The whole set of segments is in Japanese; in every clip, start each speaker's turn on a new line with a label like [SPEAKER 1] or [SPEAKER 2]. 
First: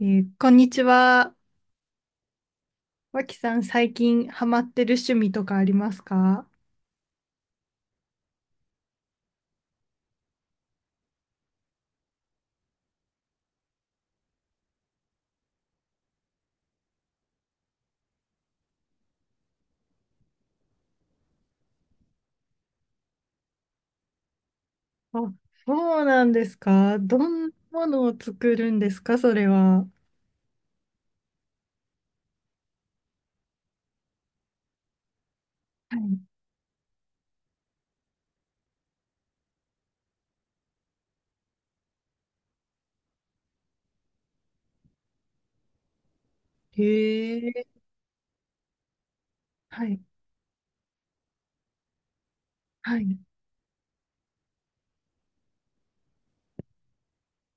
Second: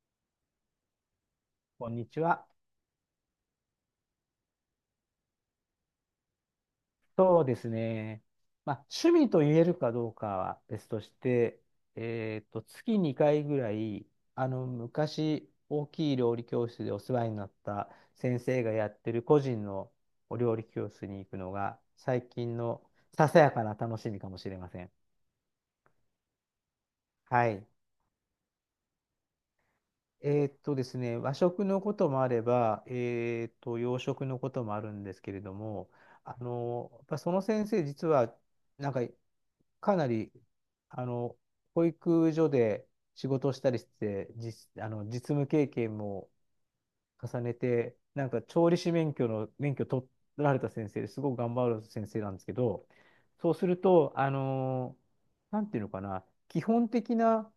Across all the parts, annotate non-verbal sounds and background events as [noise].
[SPEAKER 1] こんにちは。
[SPEAKER 2] こんにちは。
[SPEAKER 1] 脇さん、最近ハマってる趣味とかありますか？
[SPEAKER 2] そうですね。まあ、趣味と言えるかどうかは別として、月2回ぐらい、昔、大きい料理教室でお世話になった先生がやってる個人のお料理教室に行くのが、最近のささやかな楽しみかもしれません。
[SPEAKER 1] あ、そうなんですか。どん
[SPEAKER 2] は
[SPEAKER 1] な
[SPEAKER 2] い。
[SPEAKER 1] ものを作るんですか、それは。は
[SPEAKER 2] ですね、和食のこともあれば、洋食のこともあるんですけれども、やっぱその先生、実は、なんか、かなり、あの、保育所で仕事をしたりして、実、あの、実務経験も
[SPEAKER 1] い。
[SPEAKER 2] 重
[SPEAKER 1] へ
[SPEAKER 2] ね
[SPEAKER 1] え。
[SPEAKER 2] て、なんか、調理師免許の、免
[SPEAKER 1] は
[SPEAKER 2] 許
[SPEAKER 1] い。
[SPEAKER 2] 取られた先生ですごく頑張る先生なんですけど、
[SPEAKER 1] はい。
[SPEAKER 2] そうすると、なんていうのかな、基本的な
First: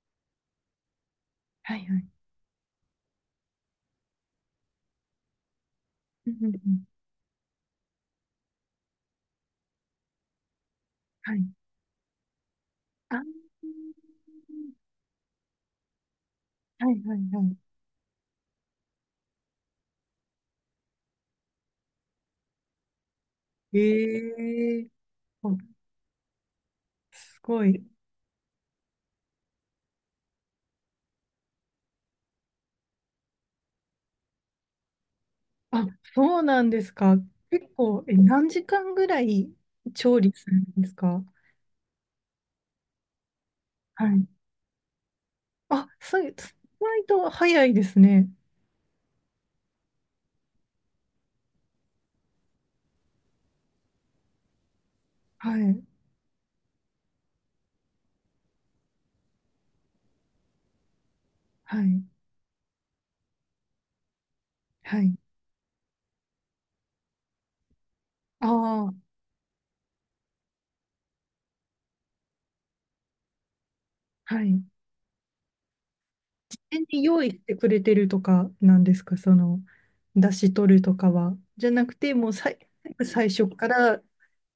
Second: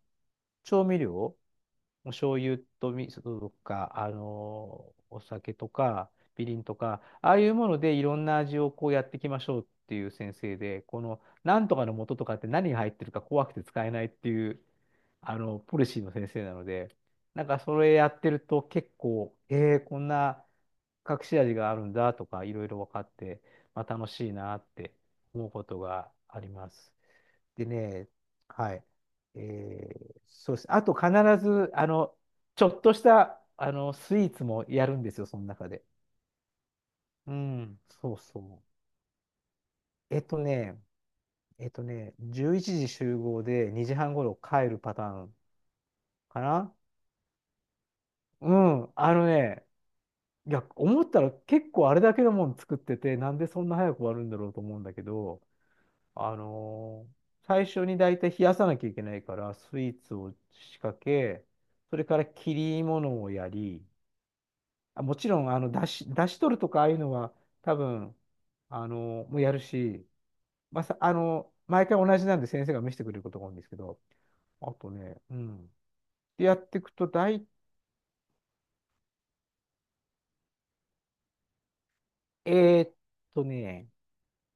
[SPEAKER 2] 調味料、
[SPEAKER 1] はい。はい。
[SPEAKER 2] お醤油と味噌とか、お酒とか、
[SPEAKER 1] うん
[SPEAKER 2] み
[SPEAKER 1] うん
[SPEAKER 2] り
[SPEAKER 1] う
[SPEAKER 2] んと
[SPEAKER 1] ん、
[SPEAKER 2] か、ああいうものでいろんな味をこうやっていきましょうっていう先生で、この
[SPEAKER 1] はい。
[SPEAKER 2] なんとかの素とかって何が入ってる
[SPEAKER 1] あ
[SPEAKER 2] か
[SPEAKER 1] ー、
[SPEAKER 2] 怖くて使えないっていう、ポリシーの先生なの
[SPEAKER 1] はい。
[SPEAKER 2] で、
[SPEAKER 1] はい。
[SPEAKER 2] なん
[SPEAKER 1] は
[SPEAKER 2] かそれやってると結構、こんな隠し味があるんだとか、いろいろ分かって、
[SPEAKER 1] い。
[SPEAKER 2] まあ、楽しいなっ
[SPEAKER 1] へえ。
[SPEAKER 2] て思う
[SPEAKER 1] お、
[SPEAKER 2] ことがあります。
[SPEAKER 1] すご
[SPEAKER 2] で
[SPEAKER 1] い。
[SPEAKER 2] ね、はい。えそうです。あと必ず、ちょっとした、スイーツもやるんですよ、その中で。
[SPEAKER 1] あ、そうなんですか。
[SPEAKER 2] う
[SPEAKER 1] 結
[SPEAKER 2] ん、
[SPEAKER 1] 構、
[SPEAKER 2] そうそ
[SPEAKER 1] 何
[SPEAKER 2] う。
[SPEAKER 1] 時間ぐらい調
[SPEAKER 2] えっ
[SPEAKER 1] 理
[SPEAKER 2] と
[SPEAKER 1] するん
[SPEAKER 2] ね、
[SPEAKER 1] ですか？
[SPEAKER 2] えっとね、11時集合で2
[SPEAKER 1] は
[SPEAKER 2] 時半
[SPEAKER 1] い。
[SPEAKER 2] 頃帰るパターン
[SPEAKER 1] あ、そう、意
[SPEAKER 2] かな。
[SPEAKER 1] 外と早いですね。
[SPEAKER 2] うん、いや、思ったら結構あれだけのもん作ってて、なんでそんな早く終わるんだろうと思うんだけど、
[SPEAKER 1] はい、
[SPEAKER 2] あのー最初にだいたい冷やさなきゃいけないから、スイーツを仕掛け、
[SPEAKER 1] は
[SPEAKER 2] それ
[SPEAKER 1] い、
[SPEAKER 2] から切り物をやり、
[SPEAKER 1] は
[SPEAKER 2] あ、も
[SPEAKER 1] い。
[SPEAKER 2] ちろん、だし取るとか、ああいうのは、多分、
[SPEAKER 1] ああ、
[SPEAKER 2] もうやるし、まあ、さ、あの毎回同じなんで先生が見せてくれることが多いんですけど、
[SPEAKER 1] はい。
[SPEAKER 2] あとね、うん。で、や
[SPEAKER 1] 事
[SPEAKER 2] って
[SPEAKER 1] 前
[SPEAKER 2] いく
[SPEAKER 1] に
[SPEAKER 2] と、
[SPEAKER 1] 用意し
[SPEAKER 2] 大、
[SPEAKER 1] てくれてるとかなんですか、その、出し取るとかは。じゃなくて、もう
[SPEAKER 2] えーっ
[SPEAKER 1] 最初か
[SPEAKER 2] ね、
[SPEAKER 1] ら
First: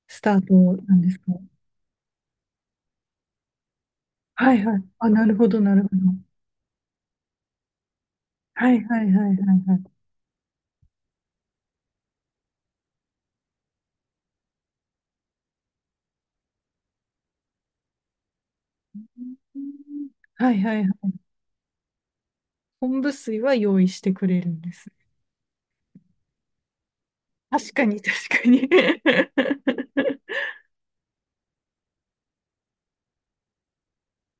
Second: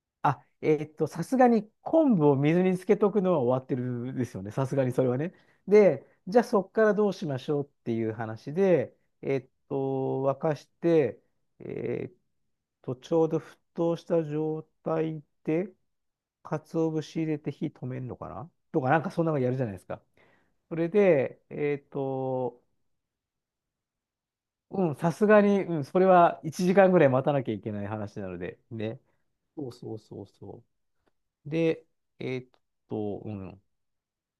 [SPEAKER 1] スタ
[SPEAKER 2] あ、
[SPEAKER 1] ートなんです
[SPEAKER 2] さ
[SPEAKER 1] か？
[SPEAKER 2] すがに昆布を水につけとくのは終わってるですよね。
[SPEAKER 1] はい
[SPEAKER 2] さす
[SPEAKER 1] はい。
[SPEAKER 2] がにそ
[SPEAKER 1] あ、
[SPEAKER 2] れは
[SPEAKER 1] な
[SPEAKER 2] ね。
[SPEAKER 1] るほど、なるほど。
[SPEAKER 2] で、じゃあそこからどうしましょうっていう話
[SPEAKER 1] はい
[SPEAKER 2] で、
[SPEAKER 1] はいはい
[SPEAKER 2] えーっ
[SPEAKER 1] はい
[SPEAKER 2] と、
[SPEAKER 1] はい。
[SPEAKER 2] 沸かして、えーっちょうど沸騰した状態で、鰹節入れて火止めるのかなとか、
[SPEAKER 1] う
[SPEAKER 2] なんかそんなのやるじゃないですか。
[SPEAKER 1] ん、はいは
[SPEAKER 2] そ
[SPEAKER 1] いは
[SPEAKER 2] れ
[SPEAKER 1] い。
[SPEAKER 2] で、
[SPEAKER 1] 昆布水は用意してくれるんです。
[SPEAKER 2] うん、さすがに、うん、それは1時間ぐらい待たなきゃい
[SPEAKER 1] 確
[SPEAKER 2] けな
[SPEAKER 1] か
[SPEAKER 2] い
[SPEAKER 1] に、
[SPEAKER 2] 話
[SPEAKER 1] 確
[SPEAKER 2] なの
[SPEAKER 1] か
[SPEAKER 2] で、
[SPEAKER 1] に。
[SPEAKER 2] ね。そうそう
[SPEAKER 1] [laughs]
[SPEAKER 2] そうそう。で、えーっうん。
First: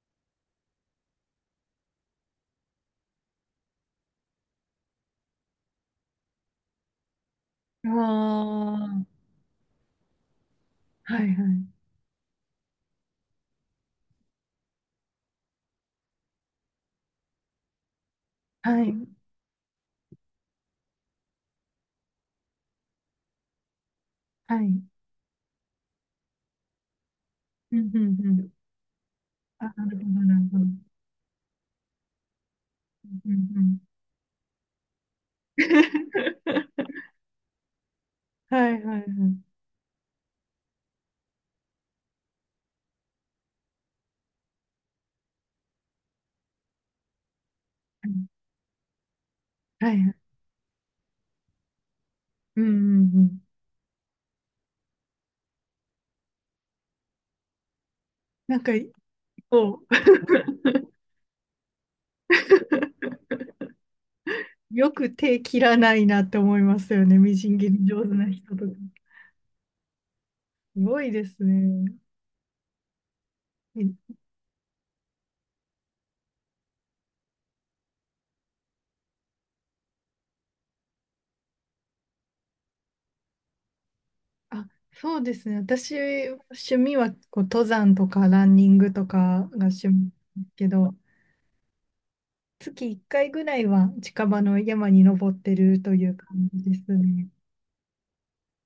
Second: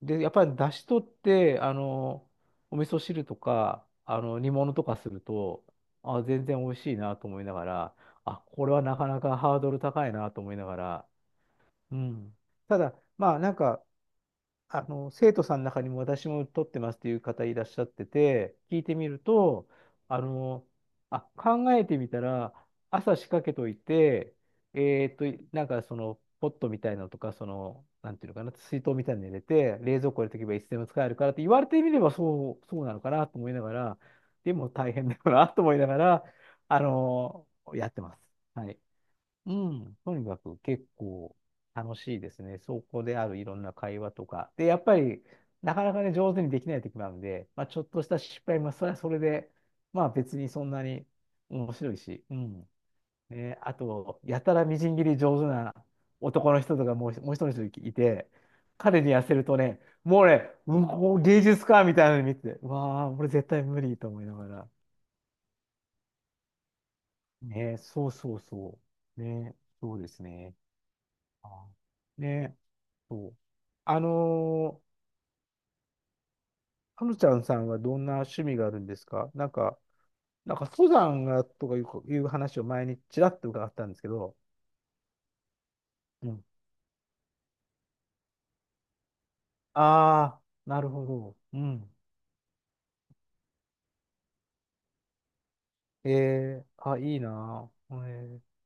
[SPEAKER 2] で、やっぱり出汁取って、お味噌汁とか、煮物とかすると、あ、全然美味しいなと思いなが
[SPEAKER 1] あ
[SPEAKER 2] ら、あ、これはなか
[SPEAKER 1] あ、
[SPEAKER 2] なかハードル高いなと思いながら、
[SPEAKER 1] はいはい。
[SPEAKER 2] うん。ただ、まあ、なんか、生徒さんの中にも私も取ってますっていう方いらっしゃってて、聞
[SPEAKER 1] は
[SPEAKER 2] い
[SPEAKER 1] い、
[SPEAKER 2] てみると、あの、あ、考えてみたら、朝仕掛けといて、
[SPEAKER 1] はい。うん、
[SPEAKER 2] なんかその、ポットみたいなのとか、そ
[SPEAKER 1] う
[SPEAKER 2] の、
[SPEAKER 1] ん、う
[SPEAKER 2] なんていうのか
[SPEAKER 1] ん。
[SPEAKER 2] な、水筒みたいに入れ
[SPEAKER 1] あ、
[SPEAKER 2] て、
[SPEAKER 1] なる
[SPEAKER 2] 冷
[SPEAKER 1] ほど、
[SPEAKER 2] 蔵庫入れ
[SPEAKER 1] な
[SPEAKER 2] とけ
[SPEAKER 1] る
[SPEAKER 2] ば
[SPEAKER 1] ほ
[SPEAKER 2] い
[SPEAKER 1] ど。う
[SPEAKER 2] つで
[SPEAKER 1] ん、
[SPEAKER 2] も使えるからって言われてみればそう、そうなのかな
[SPEAKER 1] う
[SPEAKER 2] と思いなが
[SPEAKER 1] ん、
[SPEAKER 2] ら、でも大変だよなと思いながら、あ
[SPEAKER 1] [laughs]
[SPEAKER 2] の、やってます。
[SPEAKER 1] は
[SPEAKER 2] はい。
[SPEAKER 1] いはいはい。
[SPEAKER 2] うん、とにかく結構楽しいですね。そこであるいろんな会話とか。で、やっぱりなかなかね、上手にできない時もあるので、まあ、ちょっとした失敗もそれはそれで、
[SPEAKER 1] はい
[SPEAKER 2] まあ
[SPEAKER 1] はい。
[SPEAKER 2] 別にそんなに面白いし、う
[SPEAKER 1] うんう
[SPEAKER 2] ん。
[SPEAKER 1] んうん。
[SPEAKER 2] ね、あと、やたらみじん切り上手な男の人とかもう一人の人いて、
[SPEAKER 1] なんか、
[SPEAKER 2] 彼に痩せるとね、
[SPEAKER 1] こ
[SPEAKER 2] もうね、うん、こう芸術家みたいなの見てて、う
[SPEAKER 1] う、
[SPEAKER 2] わ
[SPEAKER 1] [laughs]
[SPEAKER 2] あ、俺絶対無理と思いながら。
[SPEAKER 1] よく手切らないなって思いますよね。みじん切
[SPEAKER 2] ね、
[SPEAKER 1] り上
[SPEAKER 2] そ
[SPEAKER 1] 手
[SPEAKER 2] う
[SPEAKER 1] な
[SPEAKER 2] そう
[SPEAKER 1] 人とか。
[SPEAKER 2] そう。ね、そうですね。
[SPEAKER 1] すごいです
[SPEAKER 2] あ、
[SPEAKER 1] ね。
[SPEAKER 2] ね、そう。あ
[SPEAKER 1] え
[SPEAKER 2] のはちゃんさんはどんな趣味があるんですか？なんか登山がとかいう話を前にちらっと伺ったんですけど、
[SPEAKER 1] あ、そうですね。私、
[SPEAKER 2] うん。
[SPEAKER 1] 趣味はこう登山とかランニングとかが
[SPEAKER 2] あ
[SPEAKER 1] 趣味で
[SPEAKER 2] あ、
[SPEAKER 1] すけ
[SPEAKER 2] なる
[SPEAKER 1] ど、
[SPEAKER 2] ほど。うん。
[SPEAKER 1] 月1回ぐらいは近場の山に登ってるとい
[SPEAKER 2] え
[SPEAKER 1] う感じ
[SPEAKER 2] え、
[SPEAKER 1] です
[SPEAKER 2] あ、いい
[SPEAKER 1] ね。
[SPEAKER 2] なあ。ええ、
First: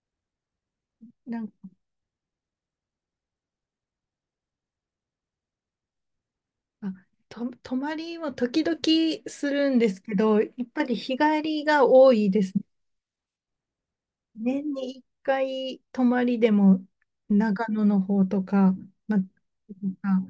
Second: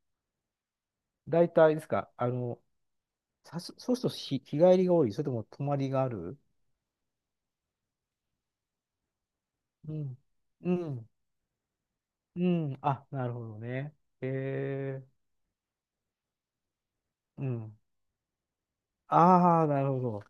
[SPEAKER 1] なん
[SPEAKER 2] 大体ですか？そうすると日帰りが多い？それとも泊まりがある？
[SPEAKER 1] あと、泊まりも時々するんで
[SPEAKER 2] う
[SPEAKER 1] すけ
[SPEAKER 2] ん。
[SPEAKER 1] ど、やっ
[SPEAKER 2] う
[SPEAKER 1] ぱり
[SPEAKER 2] ん。
[SPEAKER 1] 日帰りが多いで
[SPEAKER 2] う
[SPEAKER 1] すね。
[SPEAKER 2] ん。あ、なるほどね。
[SPEAKER 1] 年に1
[SPEAKER 2] ええ、
[SPEAKER 1] 回泊まりでも
[SPEAKER 2] う
[SPEAKER 1] 長
[SPEAKER 2] ん。
[SPEAKER 1] 野の方とか、まあ、と
[SPEAKER 2] ああ、なるほ
[SPEAKER 1] か、
[SPEAKER 2] ど。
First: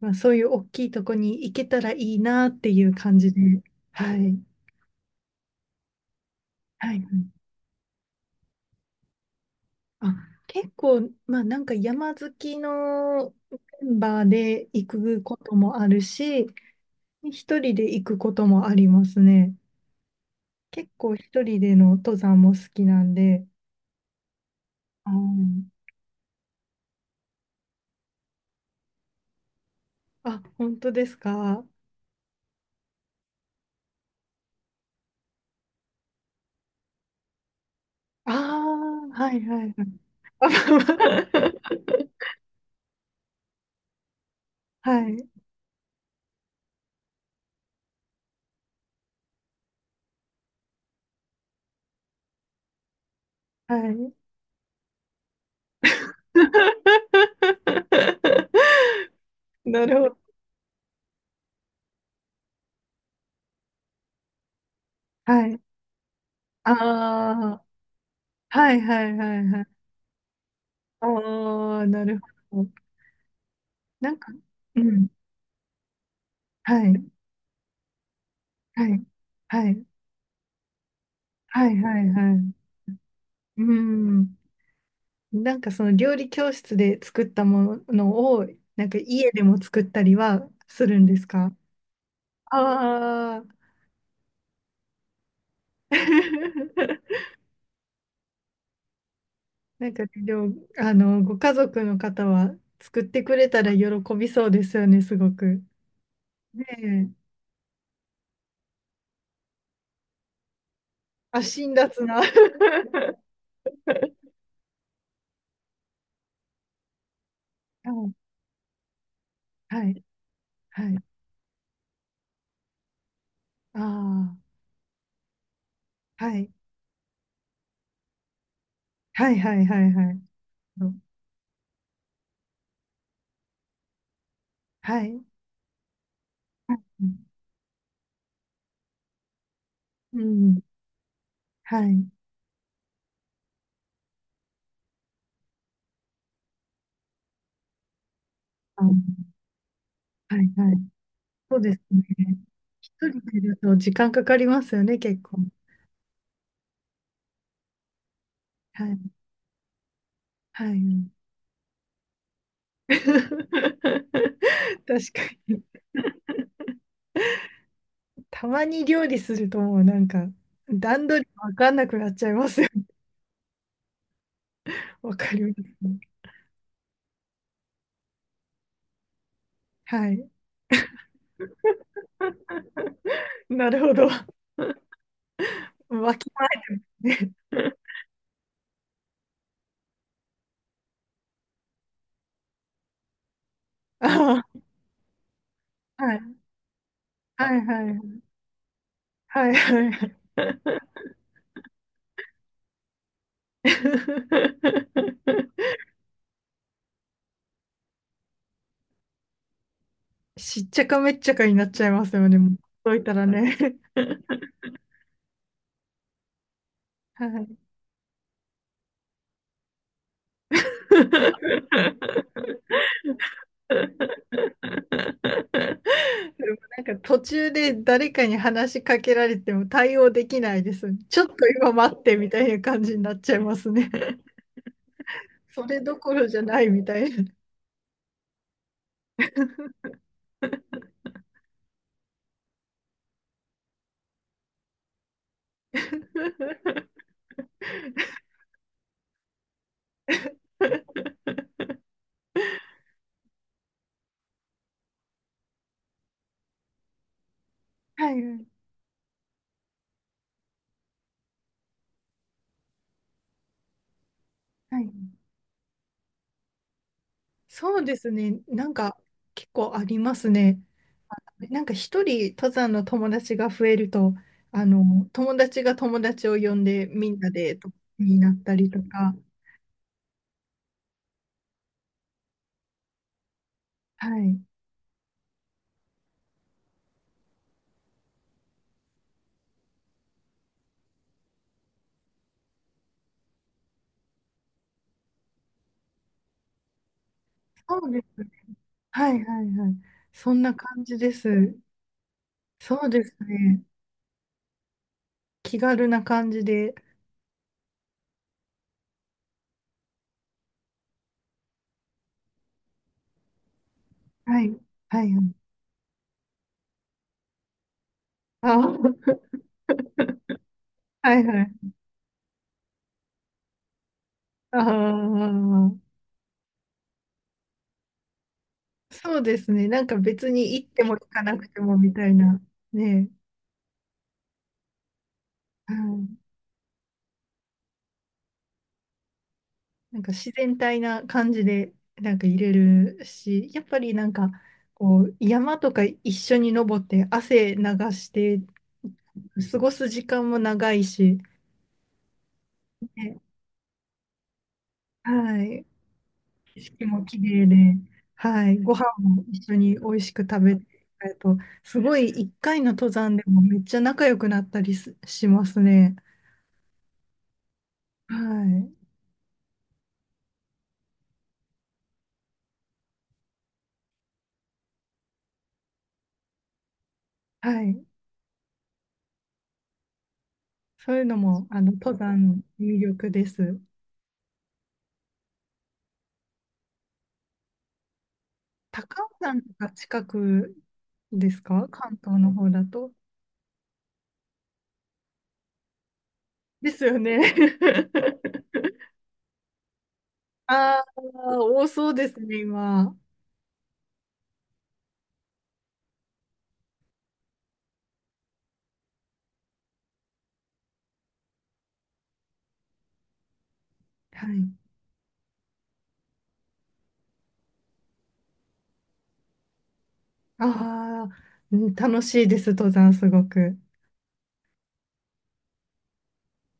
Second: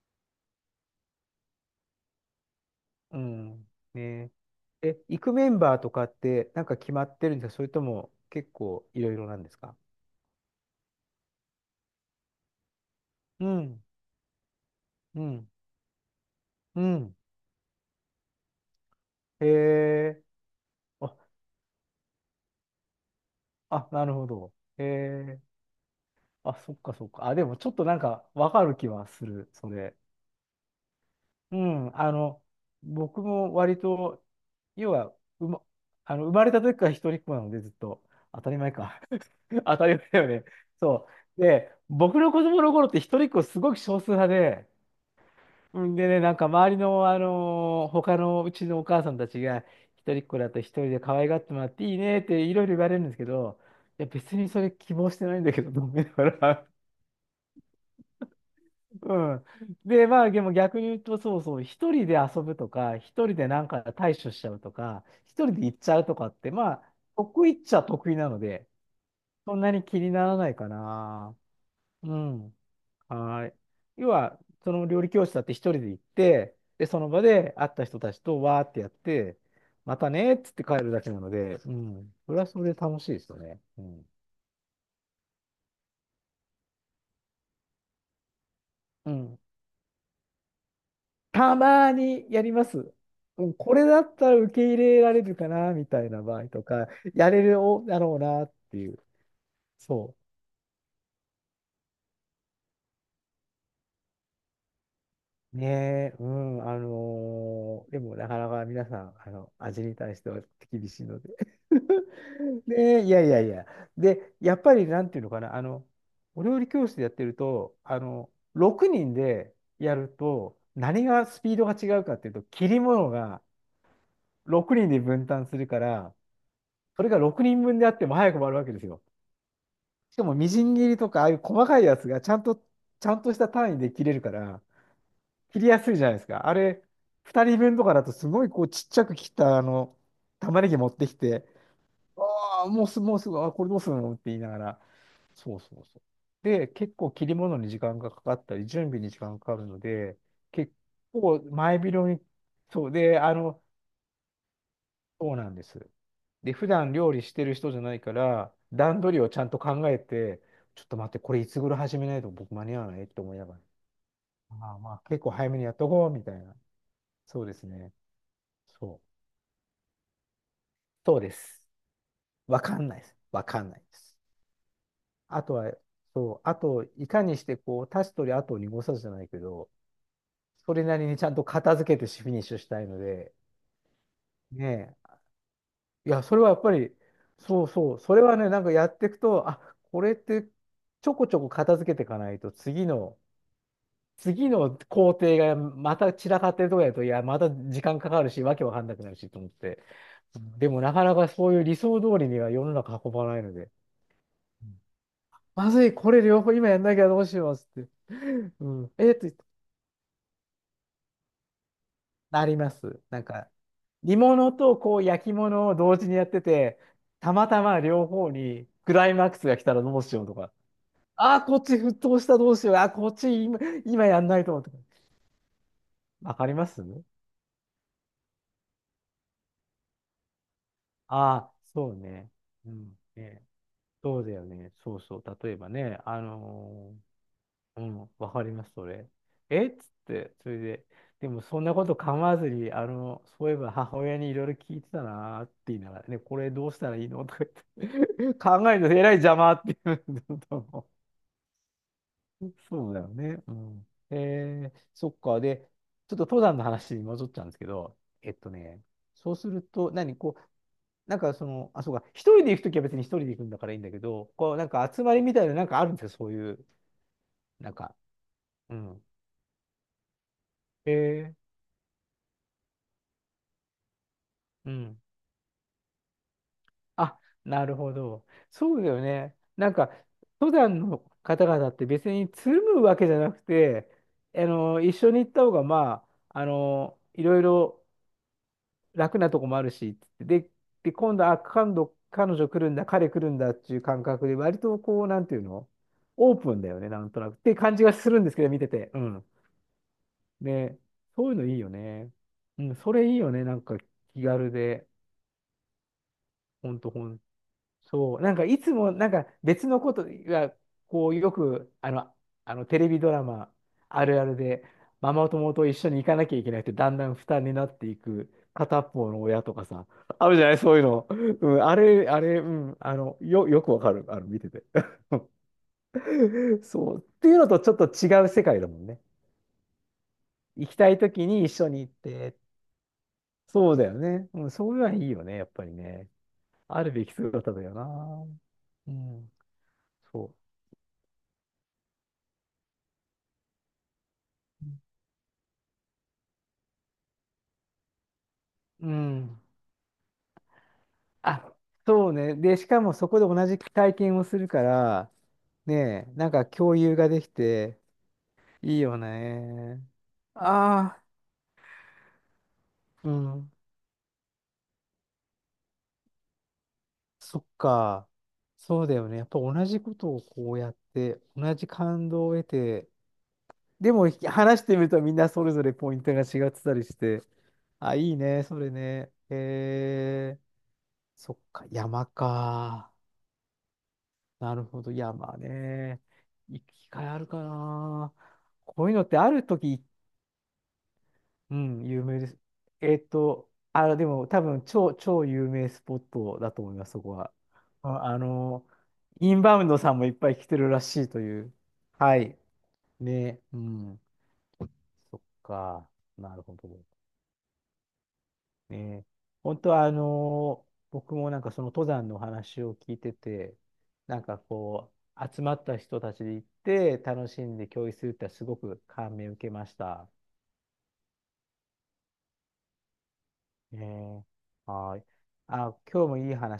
[SPEAKER 1] まあ、そういう大きいとこに行けたらいいなっていう感
[SPEAKER 2] う
[SPEAKER 1] じで。
[SPEAKER 2] ん。
[SPEAKER 1] は
[SPEAKER 2] ね
[SPEAKER 1] い。
[SPEAKER 2] え、行くメンバーとかってなんか決
[SPEAKER 1] は
[SPEAKER 2] ま
[SPEAKER 1] い。
[SPEAKER 2] ってるんですか？それとも結構いろいろなんですか？
[SPEAKER 1] あ、結構、まあなんか山好きの
[SPEAKER 2] うん、
[SPEAKER 1] メンバーで行
[SPEAKER 2] う
[SPEAKER 1] くこ
[SPEAKER 2] ん、
[SPEAKER 1] ともあるし、
[SPEAKER 2] うん。
[SPEAKER 1] 一人で行くこともあります
[SPEAKER 2] へ
[SPEAKER 1] ね。
[SPEAKER 2] え、
[SPEAKER 1] 結構
[SPEAKER 2] あ、
[SPEAKER 1] 一人での登山も好きなんで、
[SPEAKER 2] あ、なるほど。へ
[SPEAKER 1] う
[SPEAKER 2] え、
[SPEAKER 1] ん。
[SPEAKER 2] あ、そっかそっか。あ、でもちょっとなんかわかる気はする、それ。
[SPEAKER 1] あ、本当です
[SPEAKER 2] う
[SPEAKER 1] か？
[SPEAKER 2] ん、僕も割と、要は、うま、あの、生まれた時から一人っ子なのでずっと、
[SPEAKER 1] あ
[SPEAKER 2] 当たり前か。
[SPEAKER 1] あ、はいは
[SPEAKER 2] [laughs]
[SPEAKER 1] い。
[SPEAKER 2] 当たり前だよね。そう。で、
[SPEAKER 1] [laughs]
[SPEAKER 2] 僕の子供の頃って一人っ子すごく少数派で、
[SPEAKER 1] あ、はい、
[SPEAKER 2] うん、でね、なんか周りの、他のうちのお母さんたちが、一人っ子だと一人で可愛がってもらっていいねっていろいろ言われるんですけど、
[SPEAKER 1] は
[SPEAKER 2] いや
[SPEAKER 1] い、
[SPEAKER 2] 別にそれ希望してないんだけど、と思いながら。[laughs] うん。
[SPEAKER 1] [laughs] なる
[SPEAKER 2] で、
[SPEAKER 1] ほど。
[SPEAKER 2] まあでも逆に言うと、そうそう、一人で遊ぶとか、一人でなんか対処しちゃうとか、一
[SPEAKER 1] は
[SPEAKER 2] 人
[SPEAKER 1] い。
[SPEAKER 2] で行っちゃうとかって、
[SPEAKER 1] あ
[SPEAKER 2] まあ、得意っ
[SPEAKER 1] あ、
[SPEAKER 2] ちゃ得意なので、
[SPEAKER 1] はいはいはい
[SPEAKER 2] そん
[SPEAKER 1] はい。
[SPEAKER 2] なに気にならないかな。
[SPEAKER 1] ああ、な
[SPEAKER 2] う
[SPEAKER 1] る
[SPEAKER 2] ん。
[SPEAKER 1] ほど。
[SPEAKER 2] はい。要
[SPEAKER 1] なんか、
[SPEAKER 2] は、そ
[SPEAKER 1] う
[SPEAKER 2] の料
[SPEAKER 1] ん、
[SPEAKER 2] 理教室だって一人で行って、
[SPEAKER 1] は
[SPEAKER 2] で、そ
[SPEAKER 1] い、
[SPEAKER 2] の場で会った人たちとわーってや
[SPEAKER 1] は
[SPEAKER 2] っ
[SPEAKER 1] い、
[SPEAKER 2] て、
[SPEAKER 1] はい、
[SPEAKER 2] またねーっつって帰るだけなので、
[SPEAKER 1] は
[SPEAKER 2] う
[SPEAKER 1] い、はい、
[SPEAKER 2] ん。そ
[SPEAKER 1] は
[SPEAKER 2] れはそ
[SPEAKER 1] い。
[SPEAKER 2] れで楽しいですよね。
[SPEAKER 1] う
[SPEAKER 2] うん。
[SPEAKER 1] ん。なんかその料理教室で作ったものを、なんか
[SPEAKER 2] う
[SPEAKER 1] 家
[SPEAKER 2] ん。
[SPEAKER 1] でも作ったりはするんですか？
[SPEAKER 2] たまにやります。
[SPEAKER 1] ああ
[SPEAKER 2] う
[SPEAKER 1] ー。
[SPEAKER 2] ん、これだったら受け入れられるかな、みたいな場合とか、
[SPEAKER 1] [laughs]
[SPEAKER 2] やれるだろうなっていう。
[SPEAKER 1] なんか
[SPEAKER 2] そう。
[SPEAKER 1] でも、ご家族の方は作ってくれたら喜びそうですよね、すごく。
[SPEAKER 2] ねえ、う
[SPEAKER 1] ね
[SPEAKER 2] ん、
[SPEAKER 1] え。
[SPEAKER 2] でもなかなか皆さん、味に対しては厳しいので。
[SPEAKER 1] あ、辛辣な。[laughs]
[SPEAKER 2] [laughs] ねえ、い
[SPEAKER 1] は
[SPEAKER 2] やいやいや。で、やっぱりなんていうのかな、お料理教室でやってると、
[SPEAKER 1] い、
[SPEAKER 2] 6人で
[SPEAKER 1] は
[SPEAKER 2] や
[SPEAKER 1] い、
[SPEAKER 2] ると、
[SPEAKER 1] はい。
[SPEAKER 2] 何がスピードが違うかっていうと、切り物が
[SPEAKER 1] あ
[SPEAKER 2] 6人で分担するから、
[SPEAKER 1] あ、はい。
[SPEAKER 2] それが6人分であっても早く終わるわけですよ。
[SPEAKER 1] はい、はい、はい、は
[SPEAKER 2] し
[SPEAKER 1] い。
[SPEAKER 2] かもみじん切りとか、ああいう細かいやつがちゃんとした単位で切れるから、
[SPEAKER 1] はい。
[SPEAKER 2] 切りやすいじゃないですか。あれ、
[SPEAKER 1] うん、
[SPEAKER 2] 二人分とかだとすごいこうちっちゃく切った
[SPEAKER 1] う
[SPEAKER 2] 玉
[SPEAKER 1] ん、
[SPEAKER 2] ねぎ持ってきて、
[SPEAKER 1] はい。
[SPEAKER 2] ああ、もうすぐ、もうすぐ、あ、これどうするのって言いながら。そうそうそう。で、結構切り物に時間がかかったり、
[SPEAKER 1] あ、
[SPEAKER 2] 準
[SPEAKER 1] は
[SPEAKER 2] 備に時間がかかるので、
[SPEAKER 1] い、は
[SPEAKER 2] 結
[SPEAKER 1] い。
[SPEAKER 2] 構
[SPEAKER 1] そうで
[SPEAKER 2] 前
[SPEAKER 1] すね。
[SPEAKER 2] 広に、そう
[SPEAKER 1] 一
[SPEAKER 2] で、
[SPEAKER 1] 人
[SPEAKER 2] あ
[SPEAKER 1] でいる
[SPEAKER 2] の、
[SPEAKER 1] と時間かかりますよね、結
[SPEAKER 2] そう
[SPEAKER 1] 構。
[SPEAKER 2] なんです。で、普段料理してる人じゃないから、
[SPEAKER 1] はい。
[SPEAKER 2] 段取りをちゃんと考えて、
[SPEAKER 1] は
[SPEAKER 2] ちょっと
[SPEAKER 1] い。
[SPEAKER 2] 待って、これいつ頃始めないと僕間に合わないって思いながら、まあ
[SPEAKER 1] [laughs]
[SPEAKER 2] まあ、
[SPEAKER 1] 確
[SPEAKER 2] 結
[SPEAKER 1] か
[SPEAKER 2] 構早め
[SPEAKER 1] に。
[SPEAKER 2] にやっとこうみたいな。そうですね。
[SPEAKER 1] たまに
[SPEAKER 2] そ
[SPEAKER 1] 料
[SPEAKER 2] う。
[SPEAKER 1] 理するともうなんか段
[SPEAKER 2] そう
[SPEAKER 1] 取り
[SPEAKER 2] で
[SPEAKER 1] わ
[SPEAKER 2] す。
[SPEAKER 1] かんなくなっちゃいます
[SPEAKER 2] わ
[SPEAKER 1] よ
[SPEAKER 2] か
[SPEAKER 1] ね。
[SPEAKER 2] んないです。わかんないです。
[SPEAKER 1] わかり
[SPEAKER 2] あ
[SPEAKER 1] ま
[SPEAKER 2] と
[SPEAKER 1] す
[SPEAKER 2] は、
[SPEAKER 1] ね。
[SPEAKER 2] そう、あと、いかにして、こう、足すとり後を濁さずじゃないけど、
[SPEAKER 1] はい。
[SPEAKER 2] それなりにちゃんと片付けてフィニッシュしたいので、
[SPEAKER 1] [laughs] なるほど。[laughs]
[SPEAKER 2] ねえ。い
[SPEAKER 1] わ
[SPEAKER 2] や、
[SPEAKER 1] き
[SPEAKER 2] それ
[SPEAKER 1] ま
[SPEAKER 2] はやっぱり、
[SPEAKER 1] えね。
[SPEAKER 2] そうそう、それはね、なんかやっていくと、あ、これって、ちょこちょこ片付けていかないと、次の、次
[SPEAKER 1] あ
[SPEAKER 2] の工程がま
[SPEAKER 1] あ、
[SPEAKER 2] た
[SPEAKER 1] は
[SPEAKER 2] 散
[SPEAKER 1] い。
[SPEAKER 2] らかってるとこやと、いや、また
[SPEAKER 1] はいは
[SPEAKER 2] 時
[SPEAKER 1] いは
[SPEAKER 2] 間か
[SPEAKER 1] い。
[SPEAKER 2] かるし、わけわかんなくなるし、と
[SPEAKER 1] は
[SPEAKER 2] 思っ
[SPEAKER 1] いは
[SPEAKER 2] て。
[SPEAKER 1] いはい。
[SPEAKER 2] でも、なかなかそういう理想通りには世の中運ばないので。まずい、これ両方今やんなきゃどうしようっつって。[laughs] うん。
[SPEAKER 1] [laughs] しっちゃかめっちゃかになっちゃいますよね。
[SPEAKER 2] な
[SPEAKER 1] もう
[SPEAKER 2] りま
[SPEAKER 1] ほっと
[SPEAKER 2] す。
[SPEAKER 1] いたらね。
[SPEAKER 2] 煮物とこう焼き物を同時にやってて、
[SPEAKER 1] [laughs]
[SPEAKER 2] た
[SPEAKER 1] は
[SPEAKER 2] ま
[SPEAKER 1] い。
[SPEAKER 2] たま両方にクライマックスが来たらどうしようとか。ああ、こっち沸騰したどうし
[SPEAKER 1] [laughs]
[SPEAKER 2] よう。ああ、こっち今、今やん
[SPEAKER 1] で
[SPEAKER 2] ないと。とかわかり
[SPEAKER 1] も
[SPEAKER 2] ま
[SPEAKER 1] な
[SPEAKER 2] す。
[SPEAKER 1] んか途中で誰かに話しかけられても対応できないです。ちょっと
[SPEAKER 2] ああ、
[SPEAKER 1] 今
[SPEAKER 2] そ
[SPEAKER 1] 待
[SPEAKER 2] う
[SPEAKER 1] ってみ
[SPEAKER 2] ね。
[SPEAKER 1] たいな
[SPEAKER 2] う
[SPEAKER 1] 感じ
[SPEAKER 2] ん。
[SPEAKER 1] になっちゃい
[SPEAKER 2] ね、
[SPEAKER 1] ますね。
[SPEAKER 2] そうだよね。そうそう。例え
[SPEAKER 1] そ
[SPEAKER 2] ば
[SPEAKER 1] れど
[SPEAKER 2] ね、
[SPEAKER 1] こ
[SPEAKER 2] あ
[SPEAKER 1] ろじゃないみ
[SPEAKER 2] の
[SPEAKER 1] たいな。
[SPEAKER 2] ーうん、わかります、それ。えっつって、それで、でもそんなこと構わずに、あの、そういえば母親にいろいろ聞いてたなーって言いながら、ね、これどうしたらいいのとか言って、[laughs] 考えるとえらい邪魔って言うんだんそうだよね。うん。えー、そっか。で、ちょっと登山の話に戻っちゃうんですけど、
[SPEAKER 1] はい
[SPEAKER 2] えっ
[SPEAKER 1] は
[SPEAKER 2] と
[SPEAKER 1] い
[SPEAKER 2] ね、そうすると、何、こう、あ、そうか、一人で行くときは別に一人で行くんだからいいんだけど、こう、なん
[SPEAKER 1] は
[SPEAKER 2] か
[SPEAKER 1] い。
[SPEAKER 2] 集まりみたいな、なんかあるんですよ、そういう、なん
[SPEAKER 1] そう
[SPEAKER 2] か、
[SPEAKER 1] ですね。なん
[SPEAKER 2] う
[SPEAKER 1] か
[SPEAKER 2] ん。
[SPEAKER 1] 結構ありますね。
[SPEAKER 2] えー
[SPEAKER 1] なんか一人登山の友達が増えると、
[SPEAKER 2] うん。
[SPEAKER 1] 友達が友達を呼んでみ
[SPEAKER 2] あ、
[SPEAKER 1] んなで
[SPEAKER 2] な
[SPEAKER 1] と
[SPEAKER 2] るほ
[SPEAKER 1] に
[SPEAKER 2] ど。
[SPEAKER 1] なったり
[SPEAKER 2] そ
[SPEAKER 1] と
[SPEAKER 2] うだよ
[SPEAKER 1] か。
[SPEAKER 2] ね。なんか、登山の方々って別につるむわけじゃなくて、
[SPEAKER 1] はい。
[SPEAKER 2] あの、一緒に行った方が、まあ、あの、いろいろ楽なとこもあるし、で、で、今度、あ、今度、彼女来るんだ、彼来るんだっていう感覚で、割とこう、なんていうのオープンだよね、なんとなく。って感
[SPEAKER 1] そ
[SPEAKER 2] じ
[SPEAKER 1] う
[SPEAKER 2] が
[SPEAKER 1] で
[SPEAKER 2] するん
[SPEAKER 1] す。
[SPEAKER 2] ですけど、見てて。う
[SPEAKER 1] はい
[SPEAKER 2] ん。
[SPEAKER 1] はいはい。そんな
[SPEAKER 2] ね、
[SPEAKER 1] 感じで
[SPEAKER 2] そういうの
[SPEAKER 1] す。
[SPEAKER 2] いいよね。うん、
[SPEAKER 1] そう
[SPEAKER 2] そ
[SPEAKER 1] で
[SPEAKER 2] れい
[SPEAKER 1] す
[SPEAKER 2] いよね、な
[SPEAKER 1] ね。
[SPEAKER 2] んか気軽で。
[SPEAKER 1] 気軽な感じ
[SPEAKER 2] ほ
[SPEAKER 1] で。
[SPEAKER 2] んと、ほんそう、なんかいつもなんか別のことが、こうよくあの、あのテレビドラマあるある
[SPEAKER 1] はい。
[SPEAKER 2] で、
[SPEAKER 1] はい
[SPEAKER 2] マ
[SPEAKER 1] は
[SPEAKER 2] マ
[SPEAKER 1] い。
[SPEAKER 2] 友と一緒に行かなきゃいけないってだんだん負担になっていく
[SPEAKER 1] あ
[SPEAKER 2] 片方の
[SPEAKER 1] ー
[SPEAKER 2] 親とかさ、あるじゃないそういう
[SPEAKER 1] [laughs]
[SPEAKER 2] の。
[SPEAKER 1] はいは
[SPEAKER 2] うん、
[SPEAKER 1] い。
[SPEAKER 2] あれ、あれ、うん、あの、よくわかる。あの、見て
[SPEAKER 1] あ
[SPEAKER 2] て。
[SPEAKER 1] あ、
[SPEAKER 2] [laughs] そう。っていうのとちょっと違う世界だもんね。
[SPEAKER 1] そうですね。なんか別に行っ
[SPEAKER 2] 行き
[SPEAKER 1] て
[SPEAKER 2] た
[SPEAKER 1] も
[SPEAKER 2] い
[SPEAKER 1] 行か
[SPEAKER 2] 時
[SPEAKER 1] な
[SPEAKER 2] に
[SPEAKER 1] く
[SPEAKER 2] 一
[SPEAKER 1] て
[SPEAKER 2] 緒
[SPEAKER 1] も
[SPEAKER 2] に行
[SPEAKER 1] み
[SPEAKER 2] っ
[SPEAKER 1] たい
[SPEAKER 2] て。
[SPEAKER 1] な。ね
[SPEAKER 2] そうだよね。うん、そういうのはいいよね、やっぱ
[SPEAKER 1] え。
[SPEAKER 2] り
[SPEAKER 1] う
[SPEAKER 2] ね。
[SPEAKER 1] ん、
[SPEAKER 2] あるべき姿だよな。うん、
[SPEAKER 1] なんか自
[SPEAKER 2] そ
[SPEAKER 1] 然体な感じで、なんか入れるし、やっぱりなんか、
[SPEAKER 2] う。
[SPEAKER 1] こう、山とか一緒に登って汗流して、
[SPEAKER 2] うん。
[SPEAKER 1] 過ごす時間も長いし。
[SPEAKER 2] あ、そうね。で、しかもそ
[SPEAKER 1] ね、
[SPEAKER 2] こで同じ体験をするから、
[SPEAKER 1] はい。
[SPEAKER 2] ねえ、なんか
[SPEAKER 1] 景
[SPEAKER 2] 共
[SPEAKER 1] 色
[SPEAKER 2] 有
[SPEAKER 1] も
[SPEAKER 2] が
[SPEAKER 1] 綺
[SPEAKER 2] でき
[SPEAKER 1] 麗で、
[SPEAKER 2] て、
[SPEAKER 1] はい、ご
[SPEAKER 2] いい
[SPEAKER 1] 飯
[SPEAKER 2] よ
[SPEAKER 1] も一緒に美
[SPEAKER 2] ね。
[SPEAKER 1] 味しく食べて、
[SPEAKER 2] ああ、
[SPEAKER 1] えっと、すごい一回の登
[SPEAKER 2] う
[SPEAKER 1] 山でも
[SPEAKER 2] ん。
[SPEAKER 1] めっちゃ仲良くなったりすしますね。
[SPEAKER 2] そっか。
[SPEAKER 1] は
[SPEAKER 2] そうだよね。やっぱ同じことをこうやって、同じ感動を得て、でも話してみるとみんなそれぞれポイントが違ってたりして、
[SPEAKER 1] い、はい、
[SPEAKER 2] あ、いいね、それね。へえ
[SPEAKER 1] そういうの
[SPEAKER 2] そっ
[SPEAKER 1] もあ
[SPEAKER 2] か、
[SPEAKER 1] の登
[SPEAKER 2] 山
[SPEAKER 1] 山の魅
[SPEAKER 2] か。
[SPEAKER 1] 力です。
[SPEAKER 2] なるほど。いや、まあね。行き換えあるかな。こういう
[SPEAKER 1] 高
[SPEAKER 2] のっ
[SPEAKER 1] 尾
[SPEAKER 2] てあ
[SPEAKER 1] 山
[SPEAKER 2] る
[SPEAKER 1] とか
[SPEAKER 2] 時、
[SPEAKER 1] 近くです
[SPEAKER 2] う
[SPEAKER 1] か、
[SPEAKER 2] ん、
[SPEAKER 1] 関
[SPEAKER 2] 有
[SPEAKER 1] 東
[SPEAKER 2] 名で
[SPEAKER 1] の
[SPEAKER 2] す。
[SPEAKER 1] 方だと？
[SPEAKER 2] あ、でも多分超有名スポットだと
[SPEAKER 1] で
[SPEAKER 2] 思い
[SPEAKER 1] す
[SPEAKER 2] ます、
[SPEAKER 1] よ
[SPEAKER 2] そこ
[SPEAKER 1] ね。
[SPEAKER 2] は。あ
[SPEAKER 1] [laughs]
[SPEAKER 2] インバウンドさんもいっぱい来てるら
[SPEAKER 1] あ
[SPEAKER 2] しいと
[SPEAKER 1] あ、
[SPEAKER 2] いう。
[SPEAKER 1] 多そうで
[SPEAKER 2] は
[SPEAKER 1] す
[SPEAKER 2] い。
[SPEAKER 1] ね、今。
[SPEAKER 2] ね。うん。そっか。なるほど。ね、本当は僕もなんかその登山の話を聞いてて、なん
[SPEAKER 1] は
[SPEAKER 2] か
[SPEAKER 1] い。
[SPEAKER 2] こ集まった人たちで行って楽しんで共有するってすごく感銘を受けました。
[SPEAKER 1] ああ、うん、楽しいです、登山すごく。
[SPEAKER 2] ね、はい。あ、今日もいい話